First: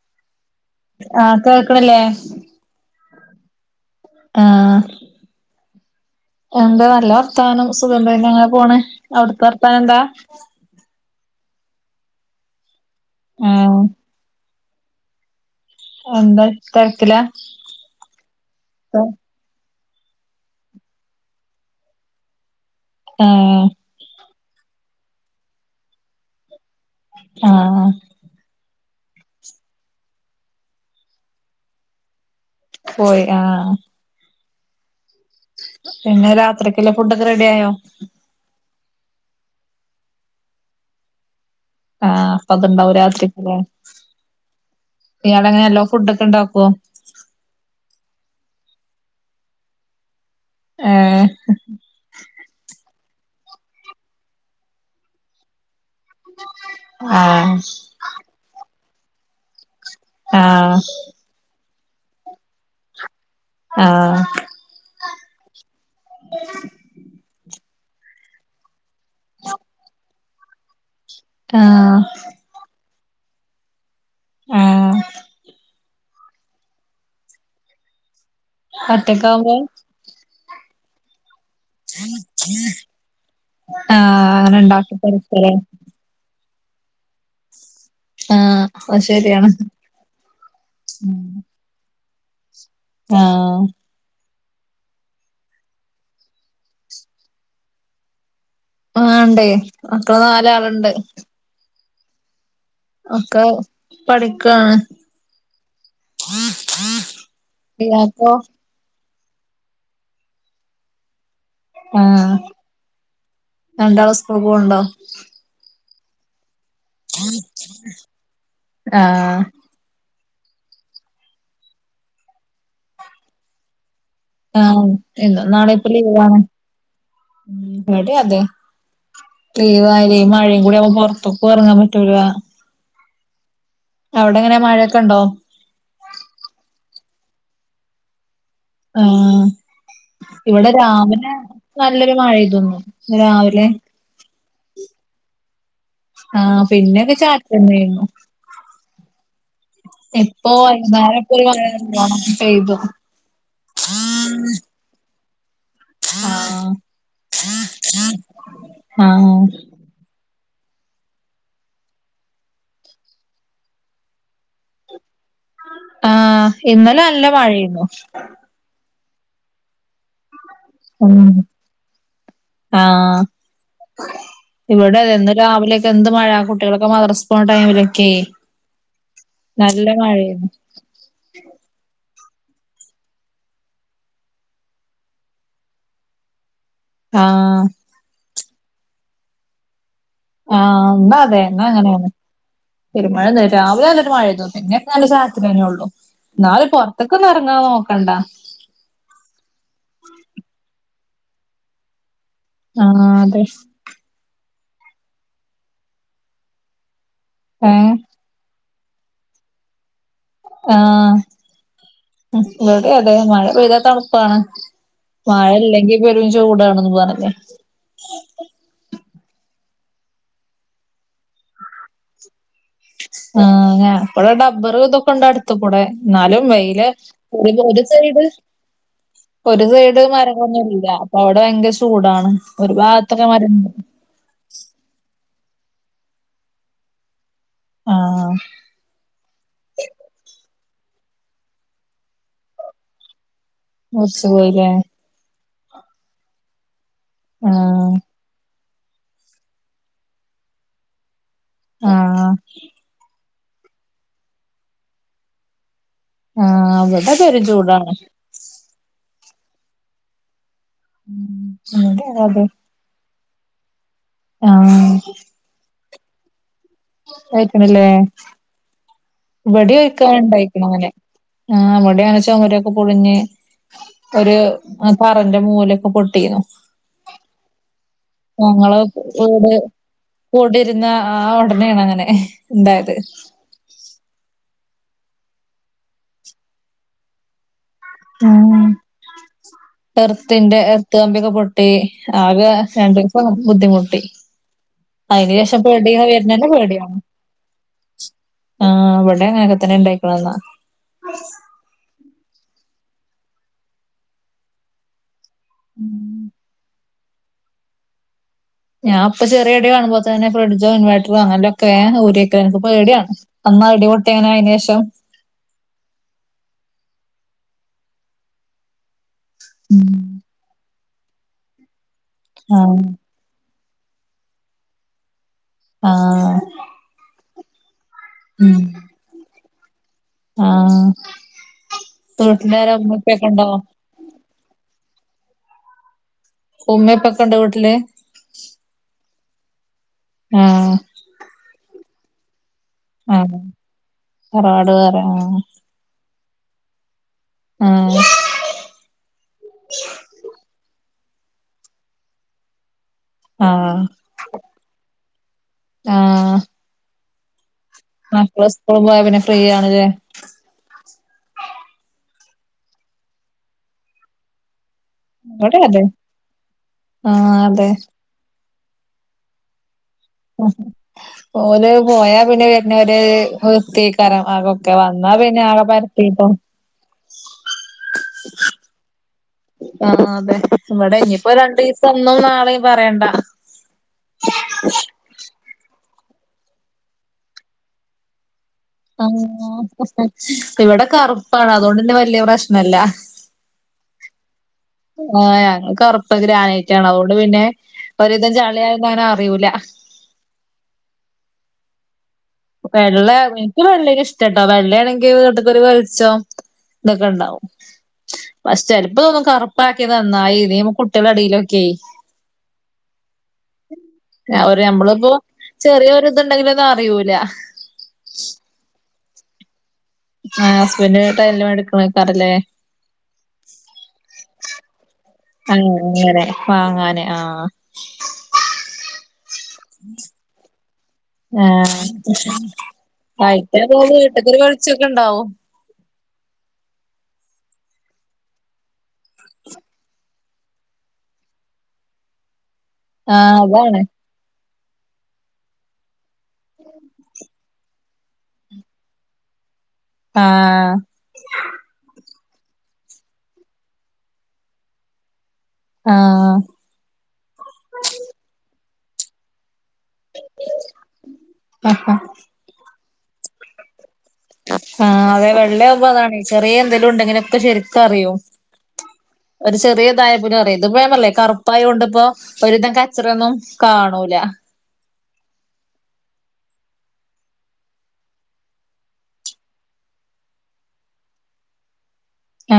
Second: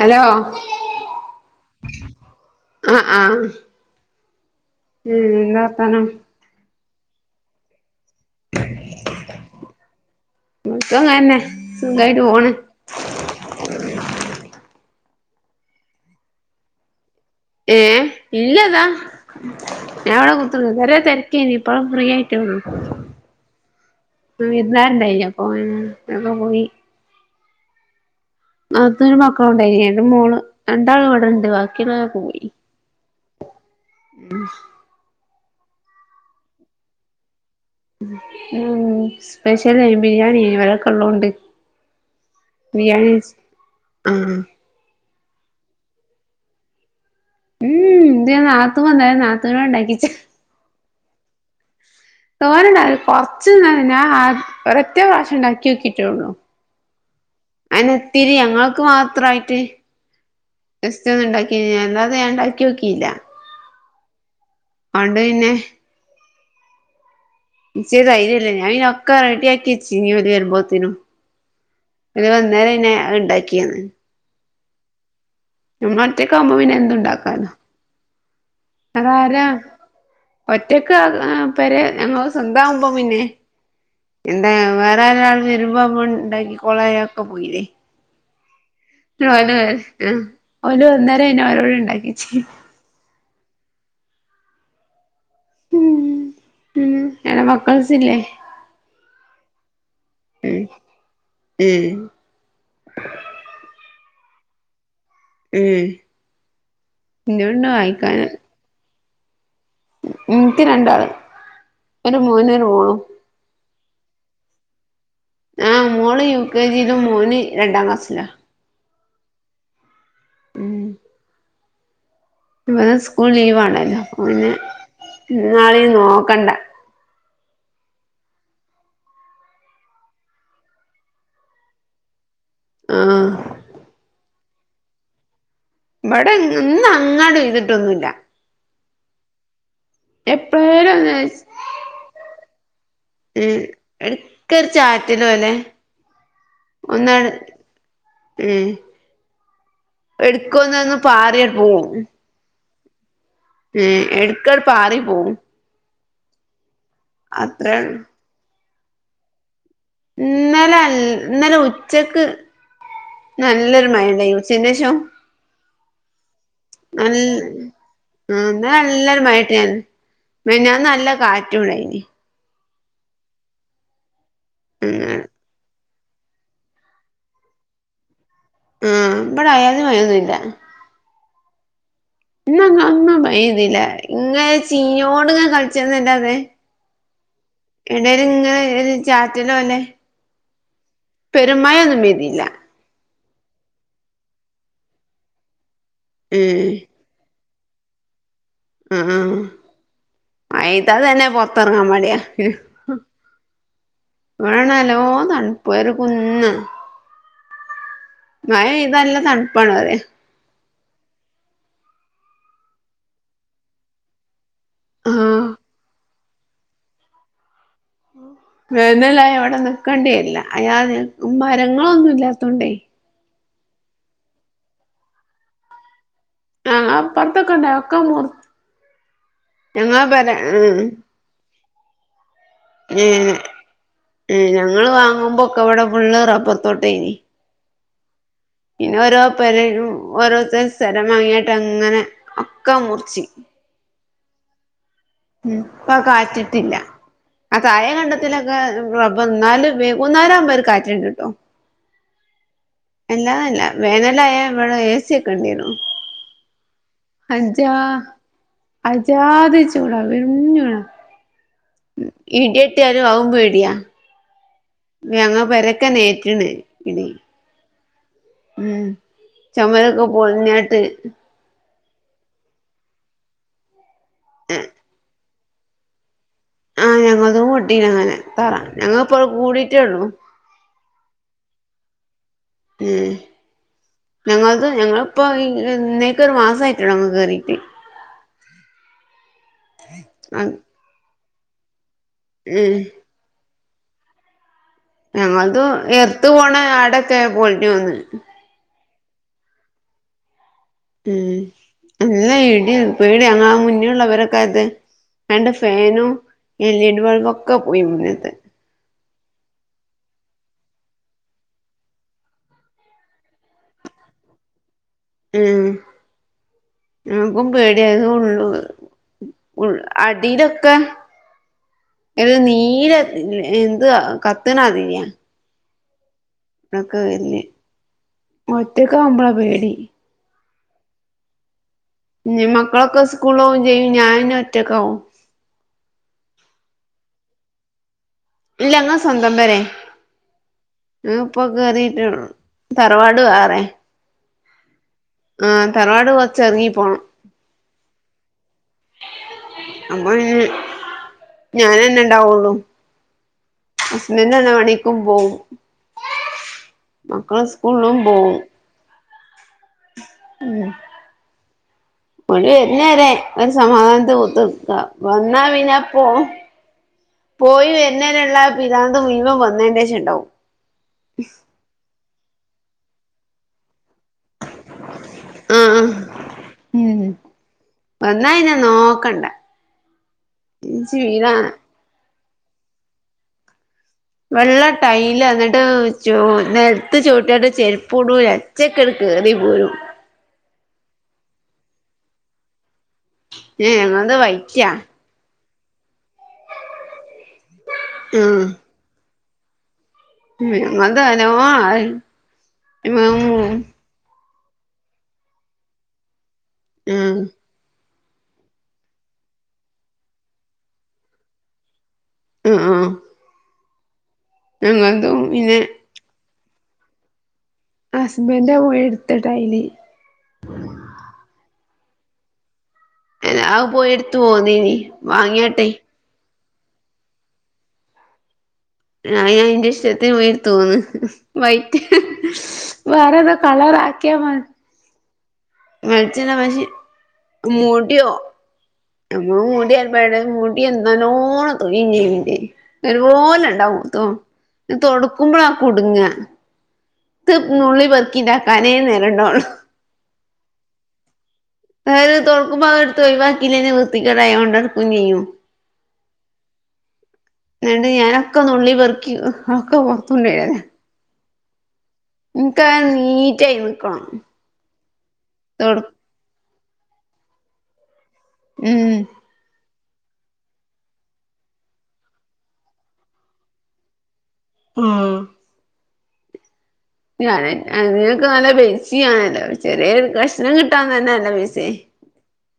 Hello ആ കേൾക്കണല്ലേ ആ ആ ആ മ് ന്താ വർത്താനം എന്താ നല്ല വർത്താനം സുഖം അങ്ങനെ പോണ് അവിടുത്തെ വർത്താനം എന്താ സുഖം തന്നെ സുഖായിട്ട് പോണ് മ് എന്താ തെരക്കില ഏ ഇല്ലതാ ഞാൻ അവിടെ കുത്ത വരെ തിരക്കേ ഇപ്പളും ഫ്രീ ആയിട്ടോള്ളു ആ വിരുന്നാരുണ്ടായിപ്പോ അപ്പ പോയി ആ അതൊരു മക്കള ഉണ്ടായിരിക്ക രണ്ട് മോള് രണ്ടാള് ഇവിടെ ഉണ്ട് ബാക്കിയുള്ളെ പോയി പോയി ആ [unintelligible] പിന്നെ രാത്രിക്കുള്ള ഫുഡൊക്കെ റെഡി ആയോ മ് സ്പെഷ്യൽ ബിരിയാണി ഇവരൊക്കെ ഉള്ളത് ഉണ്ട് ആ അപ്പൊ അത്ണ്ടാവും രാത്ക്ക്ല്ലെ ആ ഇയാളങ്ങനെ എല്ലോ ഫുഡ ഒക്കെ ഉണ്ടാക്കോ മ് ഇന്റെ നാത്തും വന്നാല നാതൂന കൊണ്ട ഉണ്ടാക്കിച്ച ആ തോനണ്ട അത് കൊറച്ച്ഞാ ഒരറ്റ പ്രാവശ്യം ഉണ്ടാക്കി നോക്കിട്ട ആഹ് [unintelligible] അനെത്തിരി ഞങ്ങൾക്ക് മാത്രയിട്ട് ആഹ് ണ്ടാക്കിത് ഞാൻ ഉണ്ടാക്കി നോക്കില്ല ആ അതണ്ട് പിന്നെ നിച്ച് ദ്യര്യല്ലാ ഞാൻ ഒക്കെ റെഡിയാക്കി വച്ചെന് ഓര് വരുമ്പോലെത്തനും ആ അന്നേര ഇ ഉണ്ടാക്കിയന്ന് ആ നമ്മൾ ഒറ്റക്ക ആവുമ്പോ പിന്നെ എന്തുണ്ടാക്കാനാര ഒറ്റക്കാവുമ്പോ ഒറ്റക്ക് പേരെ ഞങ്ങൾ സ്വന്ത ആകുമ്പോ പിന്നെ ആഹ് എന്താ അങ്ങനെ ഉണ്ടാക്കി വേറെ ഒരാൾ കൊടുക്കലേ വരുമ്പോ ഉണ്ടാക്കി കൊളയാ ഒക്കെ പോയില്ലേ ആ [unintelligible] ആ എടെ മക്കൾസ് ഇല്ലേ ആ ഉണ്ടേ മക്കള് നാലാളുണ്ട് മ് ഒക്കെ പഠിക്കുവയാണ് മ് ഇനിയുണ്ടോ ആൾക്കാര് ഇയാക്കോ ഇനിക്ക് രണ്ടാള് ആ ഒരു മോനും ഒരു മോളും രണ്ടളും ഉസ്കൂൾ പോണ്ടോ ആ് മോള് യു കെ ജിയിലും മോന് രണ്ടാം ക്ലാസ്സിലോ ആ മ് മ് സ്കൂൾ ലീവ് ആണല്ലോ ആ ഇല്ല നാളെ ഇപ്പൊ ലീവാണ്ട നോക്കണ്ട അതെ പെയ്യവാല മഴയും കൂടി അവ പുറത്തൊക്കെ ഇറങ്ങാൻ പറ്റൂല ആ അവിടെങ്ങനെ മഴയൊക്കെ ഉണ്ടോ? ഇവിടെ ഇന്ന് അങ്ങാട ചെയ്തിട്ടൊന്നുമല്ല. ആ ഇവിടെ എപ്പഴേലും ഒന്ന് രാവിലെ നല്ലൊരു മഴ പെയ്തു ഉം എടക്കറി ചാറ്റൽ പോലെ, ആ, പിന്നൊക്കെ ഒന്നാട് ചാറ്റന്നരുന്നു. ഉം, എടുക്കുമന്ന് ഒന്ന് പാറിയ പോവും. പെയ്തൊ? ഉ, എടുക്കടു പാറി പോവും. ആ അത്രേയുള്ളൂ. ആ ആ ഇന്നലെ അൽ ഇന്നലെ ഉച്ചക്ക് നല്ലൊരു മയണ്ടയു ചന്ശോ ആ ഇന്നലെ അല്ല മഴയുണ്ടായി. ആ ഇന്നലെ നല്ല മഴ ഉണ്ടായിരുന്നു, മിനിയാന്ന് നല്ല കാറ്റും ഉണ്ടായി. ആഹ ഉം ഇവിടെന്ന് രാവിലെ എന്ത് മഴ കുട്ടികളൊക്കെ മദ്രസ്പണ ടൈമിലൊക്കെ ആ ഇവിടെ അയാതി നല്ല മഴയൊന്നുല്ല മഴയരുന്നു. എന്നാ കാന്നാ പൈ ഇതില്ല ഇങ്ങനെ ചീനോട്ങ്ങ കളിച്ചരുന്നല്ല അതെ. ആ എവിടൽ ഇങ്ങ ചാറ്റന പോന്നെ. ആ എന്താ അതെ എന്ന അങ്ങനെയാണ് പെയ്തില്ല പെരുമഴയ രാവിലെ നന്നിട്ട് മഴയ തോന്നും ഇങ്ങെെ നല്ല സാഹത്തി തന്നെ ഉള്ളൂ ഉം നാളറ ഇതൊക്കെ നിറങ്ങാതെ നോക്കണ്ട. ഉം അയിതാ തന്നെ പൊറത്തിറങ്ങാൻ മാടിയാ. ആഹ് അതെ വേണല്ലോ തണുപ്പർ കുന്ന ഏഹ് മഴ പെയ്ത നല്ല തണുപ്പാാണ്, അതേ ആഹ ഇവിടെ അതെ മഴ പെയ്താ തണുപ്പാണ്. ആ മഴ അല്ലെങ്കിൽ പെരും ചൂടാണന്ന് പോാനല്ലേ വന്നല അവിടെ നക്കേണ്ടേ അല്ല അയാ മരങ്ങളൊന്നും ഇല്ലാത്തോണ്ടേ. ആ് ഞ ഇപ്പടെ ഡബ്ബർ ഇതൊക്കെ ഉണ്ട് അടുത്ത കൂടെ. എന്നാലും ആ വെയില് അപ്പുറത്തൊക്കെ ഉണ്ടാവും ഒരു ഒക്കെ സൈഡ് മുറി ഒരു സൈഡ് ഞങ്ങളെ പെര ഉം മരങ്ങൊന്നല്ല. അവിടെ ഭയങ്കര ചൂടാണ്, ഒരു ഭാഗത്തൊക്കെ മരുണ്ട്. ഞങ്ങൾ വാങ്ങുമ്പോ ഒക്കെ ഇവിടെ ഫള് റപ്പറ തോട്ടേനി. ആഹ് പിന്നെ ഓരോ പരും ഓരോരുത്തർ സ്ഥരം വാങ്ങിട്ട് അങ്ങനെ, ഒക്കെ മുറിച്ചി. ഒരു സുഖമില്ല. ഉം അ ആ കാറ്റിട്ടില്ല ആ തായം കണ്ടത്തില്ല ആഹ് റബ്ബ് എന്നാലും വൈകുന്നേരം അക്കുമ്പ ഒരു കാറ്റ് ഉണ്ട് ട്ടോ. ആഹ്. എല്ലാല്ല വേനലായ ഇവിടെ ഏസിയ ഒക്കെ ഉണ്ടരുന്നുു ആ ഇവിടെ പെരും അജ ചൂടാണ് അജാദ ചൂടാ വിരഞ്ഞൂട ഉം ഇവിടെ അതെ ഇടി വീട്ടിയാലും അവൻ പേടിയാ. ആ ഞങ്ങ പരക്കെ നേറ്റണ്. ആയിട്ടണല്ലേ ഉം ഇ വടി ചൊമരൊക്കെ വെക്കാന ഉണ്ടായിരിക്കണ പൊളിഞ്ഞാട്ട് അങ്ങനെ. ആ അവിടെയാണച്ചമ്മരൊക്കെ പൊളിഞ്ഞ്, ഒരു പറന്റെ മൂവിലൊക്കെ പൊട്ടിു ആഹ് ഞങ്ങതും പൊട്ടീനങ്ങനെ തറ ഞങ്ങപ്പോ കൂടീട്ടേ ഉള്ളൂ കൂടിരുന്ന ആ ഓടനെ ആണ് അങ്ങനെ ഉണ്ടായത് ഉം ഞങ്ങളത് ഞങ്ങളിപ്പോ ഇന്നേക്ക് ഒരു മാസായിട്ടുളളു കേറീട്ട് ഉം ഉം എറുത്തിന്റെ എറുത്ത് കമ്പിയൊക്കെ പൊ ട്ടി ആകെ രണ്ടിവസം ബുദ്ധിമുട്ടി അയിനുശേഷം ഞങ്ങൾത് [unintelligible] എർത്ത് വരുന്നല്ലെ പോണ പേടിയാണ് ആടൊക്കെ പൊളിഞ്ഞു വന്ന് ആ ഇവിടെ അങ്ങനൊക്കെ തന്നെ ഉണ്ടായിക്കണ എന്നാ ഉം അല്ല ഇടി പേടി ഞങ്ങ മുന്നേള്ളവരൊക്കെ അത് രണ്ട് ഫാനും എൽ ഇ ഡി ബൾബൊക്കെ പോയി മുന്നിത്തെ ഞാ ഇപ്പൊ ചെറിയ ഇടി കാണുമ്പോ തന്നെ ഫ്രിഡ്ജോ ഇൻവേർട്ടറോ അങ്ങനൊക്കെ വേഹ ഊരി വെക്കാ എനക്ക് പേടിയാണ് എന്നാ ഇടിപൊട്ടിയന അയിന്ശേഷം ഉം ൻക്കും പേടിയായത് ഉള്ളു [unintelligible] ഇതൊക്കെ ആഹ് നീര് എന്ത് കത്തിണ ആതിരിയാ ആഹ് ഇതൊക്കെ വല്ലേ ഒറ്റക്ക് ആവുമ്പോളാ പേടി ആഹ് ഇന് വീട്ടിലാരാ ഉമ്മേം മക്കളൊക്കെ ഉപ്പേക്കെ ഉണ്ടോ സ്കൂളോവേം ചെയ്യും ഞാനിന് ഒറ്റക്കാവും ഉമ്മ [unintelligible] വീട്ടില് ഇല്ല ഇങ്ങ സ്വന്തം പെരേ ആഹ് ഇപ്പൊ കേറീട്ടെ ഉള്ളു. തറവാട് ആഹ് വേറെ തറവാട് വേറെ ആഹ് ആ തറവാട് കൊച്ച് എറങ്ങി പോണം. ആഹ് അപ്പൊയി ഞാനന്നെ ഇണ്ടാവുള്ളു. ആഹ് നിന്നണ മണിക്കും പോവും. ആഹ് മക്കള് സ്കൂളും പോവും. സ്‌കൂള് പോയ പിന്ന ഫ്രീ ആണല്ലെ ഉം. [unintelligible] ഒരു സമാധാനത്ത് കുത്ത്ക്ക. വന്നാ ഇവിടെ അതെ പിന്നപ്പോ ആഹ് പോയി വ അതെ [unintelligible] പിരാന്ത് മുയുവം വന്നെന്റേഷം ഇണ്ടാവും. ഓര് പോയാ പിന്നെ വരണവര് [unintelligible] ആകും ഒക്കെ വന്നാ പിന്നെ ആകെ ആഹ് പരത്തീട്ടും. ഉം വന്നാ ന്നെ നോക്കണ്ട. ആഹ് അതെ ഇച്ച് ഇവിടെ ഇനിയിപ്പോ വീരാണ് രണ്ടീസം ഇന്നും നാളെയും പറയണ്ട. വെള്ള ടൈല് എന്നിട്ട് ചൂ നെൽത്ത് ചൊട്ടീട്ട് ചെരുപ്പ് ഇടൂല. ചെക്ക് ആ എടുക്ക് നീ പോരും. ഇവിടെ കറുപ്പാണ് അതുകൊണ്ട് തന്നെ വലിയ പ്രശ്നല്ല. [unintelligible] വൈറ്റാ ആഹ് ഞങ്ങക്ക് ഒറപ്പ് ഗ്രാനൈറ്റാണ് അതുകൊണ്ട് പിന്നെ ഒരിതും ആഹ് ചളിയായ ഞാന് അറിയൂല. [unintelligible] ചട്ടോ വെള്ളയാണെങ്കി വട്ടക്കൊരു വെളിച്ചോം ഇതൊക്കെ ആഹ് ഉണ്ടാവും. ചെലപ്പോ തോന്നും കറുപ്പാക്കിയതന്നായി നീ കുട്ടികള ഇടയിലൊക്കെ. ഉം ആഹ് ഒരമ്മളിപ്പോ ഞങ്ങൾതും പിന്നെ ചെറിയോര് ഇതുണ്ടെങ്കിലൊന്ന് അറിയൂല ഹസ്ബന്റാ പോയി എടുത്തെ ടൈല് ആ ഹസ്ബൻഡട്ട എല്ലാം എടുക്കണക്കാറല്ലേ? ആ പോയി എടുത്തു പോന്നീനി. വാങ്ങിയാട്ടെ അങ്ങനെ വാങ്ങാന് ആഹ് ആഹ് ഞാൻ എന്റെ ഇഷ്ടത്തിന് പോയി എട്ത് പോന്ന് ആ വൈറ്റ്. വേറെതാ കളർ ആക്കിയ മ [unintelligible] ഉണ്ടാവു. [unintelligible] മൂടിയോ? [unintelligible] മുടി എന്താലോണം തൊലി നീന്തേ. ആ ഒരുപോലെ അതാണ് ഉണ്ടാവകത്തും, ഇപ്പം തൊടുക്കുമ്പോഴ ആ കുടുങ്ങ. [inaudible] [unintelligible] നുള്ളി പെറുകി ഉണ്ടാക്കാനേ നേരിണ്ടള്ളൂ. ആഹ.. അവര് തുറക്കുമ്പോ എടുത്ത് ഒഴിവാക്കില്ലെ വൃത്തിക്കേട ആ കൊണ്ട്ക്കും ചെയ്യും. ആഹ.. [unintelligible] ഞാനൊക്കെ നുള്ളി പെറക്കി ഒക്കെ പുറത്തണ്ടയെലെ. ആഹാ, എനിക്ക് ആ നീറ്റായി നിക്കണം. ആഹ, അതെ തൊടു വെള്ളാവുമ്പോ അതാണ്, ചെറിയ എന്തേലും ഉണ്ടെങ്കിലൊക്കെ ശെരിക്കറിയും. ഉം. ഒരു ചെറിയതായ പിനെ അറിയ ഇത് പൊ ഞാൻ പറഞ്ഞില്ലേ? കറുപ്പായത് കൊണ്ട്പ്പോ.. ഒരിതം കച്ചറൊന്നും കാണൂല. ഉം... [unintelligible] നല്ല പൈസി ആണല്ലോ? ചെറിയ ഒരു കഷ്ണം കിട്ടാൻ തന്നെ നല്ല പൈസായി. [inaudible] [unintelligible] [unintelligible] ആ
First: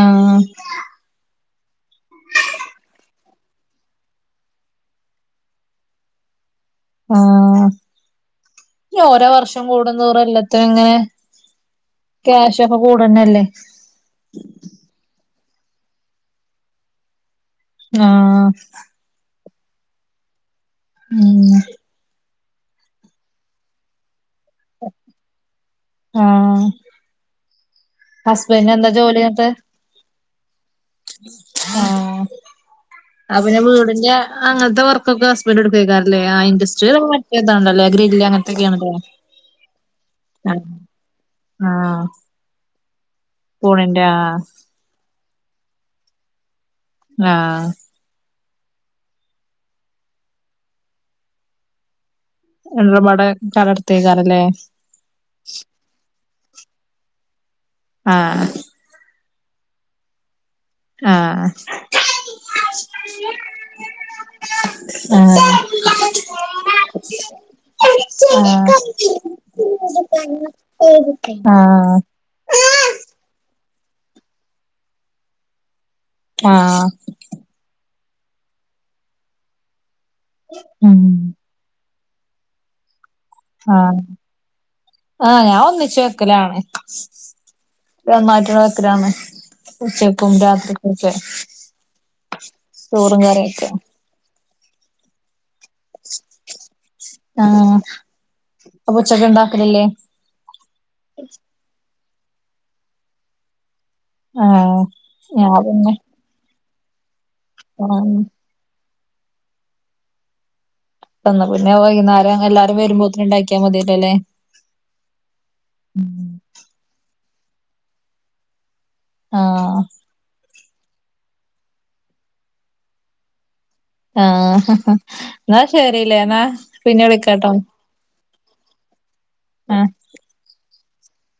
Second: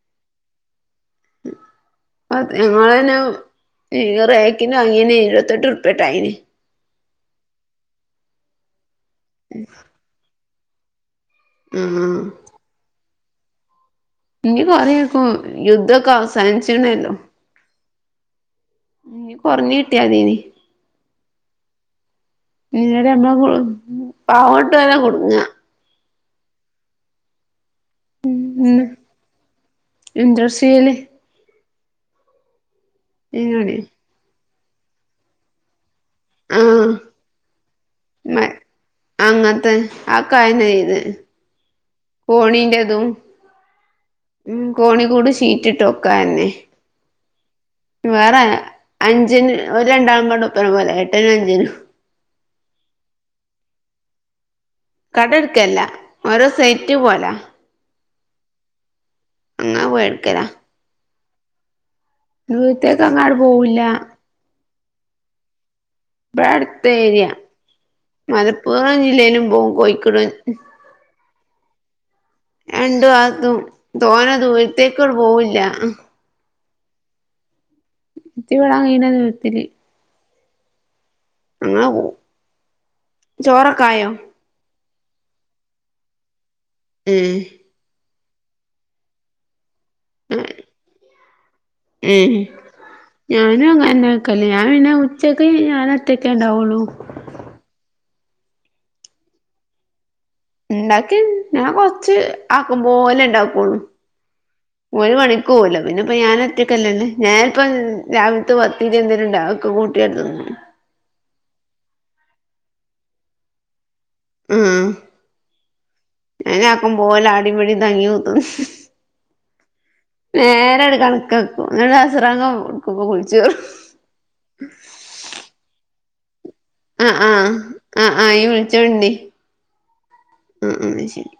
അങ്ങനെ എഴപത്തെട്ട് ഉുപ്പേട്ടായിന് ആഹ ഓരോ വർഷം കൂടുംന്തൂറുംല്ലാത്തും ഇങ്ങനെ ആഹ് ക്യാഷ് ഒക്കെ കൂടന്നെല്ലേ ഇനി കൊറക്കും യുദ്ധൊക്കെ അവസാനിച്ചിണല്ലോ ആഹ ഇനീ കുറഞ്ഞ് കിട്ടിയാ അതീനി ഉം [unintelligible] ആഹ ഹസ്ബൻഡ എന്താ ജോലിിട്ട് ഇൻഡസ്ട്രിയൽ ആഹ ആ പിന്നെ വീടിന്റെ അങ്ങനത്തെ വർക്കൊക്കെ വീട് എടു കേക്കാറല്ലേ ആ ആഹ് ഇൻഡ്ട്രയി മറ്റതാണ്ടല്ലോ ഗ്രില്ല് അങ്ങനത്തെൊക്കെയാണല്ലോ ആ കായന്ന ചെയത് കോണീന്റെ പൂണന്റെ ആ കോണി കൂട് [unintelligible] ആഹ വേറെ അഞ്ചിനന് ഒരു രണ്ടാള കൊണ്ട് ഉപ്പന പോലെ എട്ടിനും അഞ്ചിനും ഒരുപാട് [unintelligible] കട എടുക്കല്ല ഓരോ സൈറ്റ് പോലാ ആഹ അങ്ങനാ പോയടുക്കരാ ആഹ [unintelligible] ഇവിടെത്തേക്ക് അങ്ങാട് പോവില്ല ആഹ ഇവിടെ അടുത്ത ഏരിയ മലപ്പുറം ജില്ലയിലും പോകും കോഴിക്കോട് [unintelligible] ആഹ രണ്ടു അതും തോന്ന ദൂരത്തേക്കോട് പോവില്ല ആഹ ഇറ്റ [unintelligible] ഇത്തിരി ഉം [unintelligible] ആഹ് ചോറൊക്കായോ ആഹ് ഞാൻ ഒന്നിച്ചു വെക്കലാണ് ഉം എപ്പഴും [unintelligible] ഉച്ചക്കും രാത്രിക്കൊക്കെ ഉം ചോറും ഞാനും കറിയൊക്കെ അങ്ങനെ വെക്കല് ഞാൻ പിന്നെ ഉച്ചക്ക് ഞാൻ ഒറ്റക്കല്ലെ ഉള്ളു ആഹ് അപ്പ ഉച്ചക്ക് ഉണ്ടാക്കലില്ലേ ഉണ്ടാക്കി ഞാൻ കൊറച്ച് ആക്കും പോലെ ഉണ്ടാക്കുള്ളു ആഹ് ഓര് പണിക്ക് ഞാൻ പോകുവല്ലോ പിന്നെ പിന്നെപ്പ ഞാൻഒറ്റക്കല്ലല്ലേ ഞാനപ്പം ആഹ് രാവി [unintelligible] വന്നാ പിന്നെ വൈകുന്നേരം എല്ലാരും വരുമ്പോത്തേന് ഉണ്ടാക്കിയാ മതിയല്ലോ അല്ലേ ഉം ഏഹ് ആക്കും പോല ആടിമടി തഞ്ഞി വെക്കും ആഹ് നേരങ്ങട് കണക്കെക്കും എന്നിട്ട് അസറാങ്ക് എടുക്കും കുളിച്ചോർ ആഹ് എന്നാ ശരില്ലേ എന്നാ പിന്നെ ആ ആഹ് വിളിക്കാട്ടോ ആ ആ ഇനി വിളിച്ചോണ്ടി ആഹ് ഉം ഉം ശരി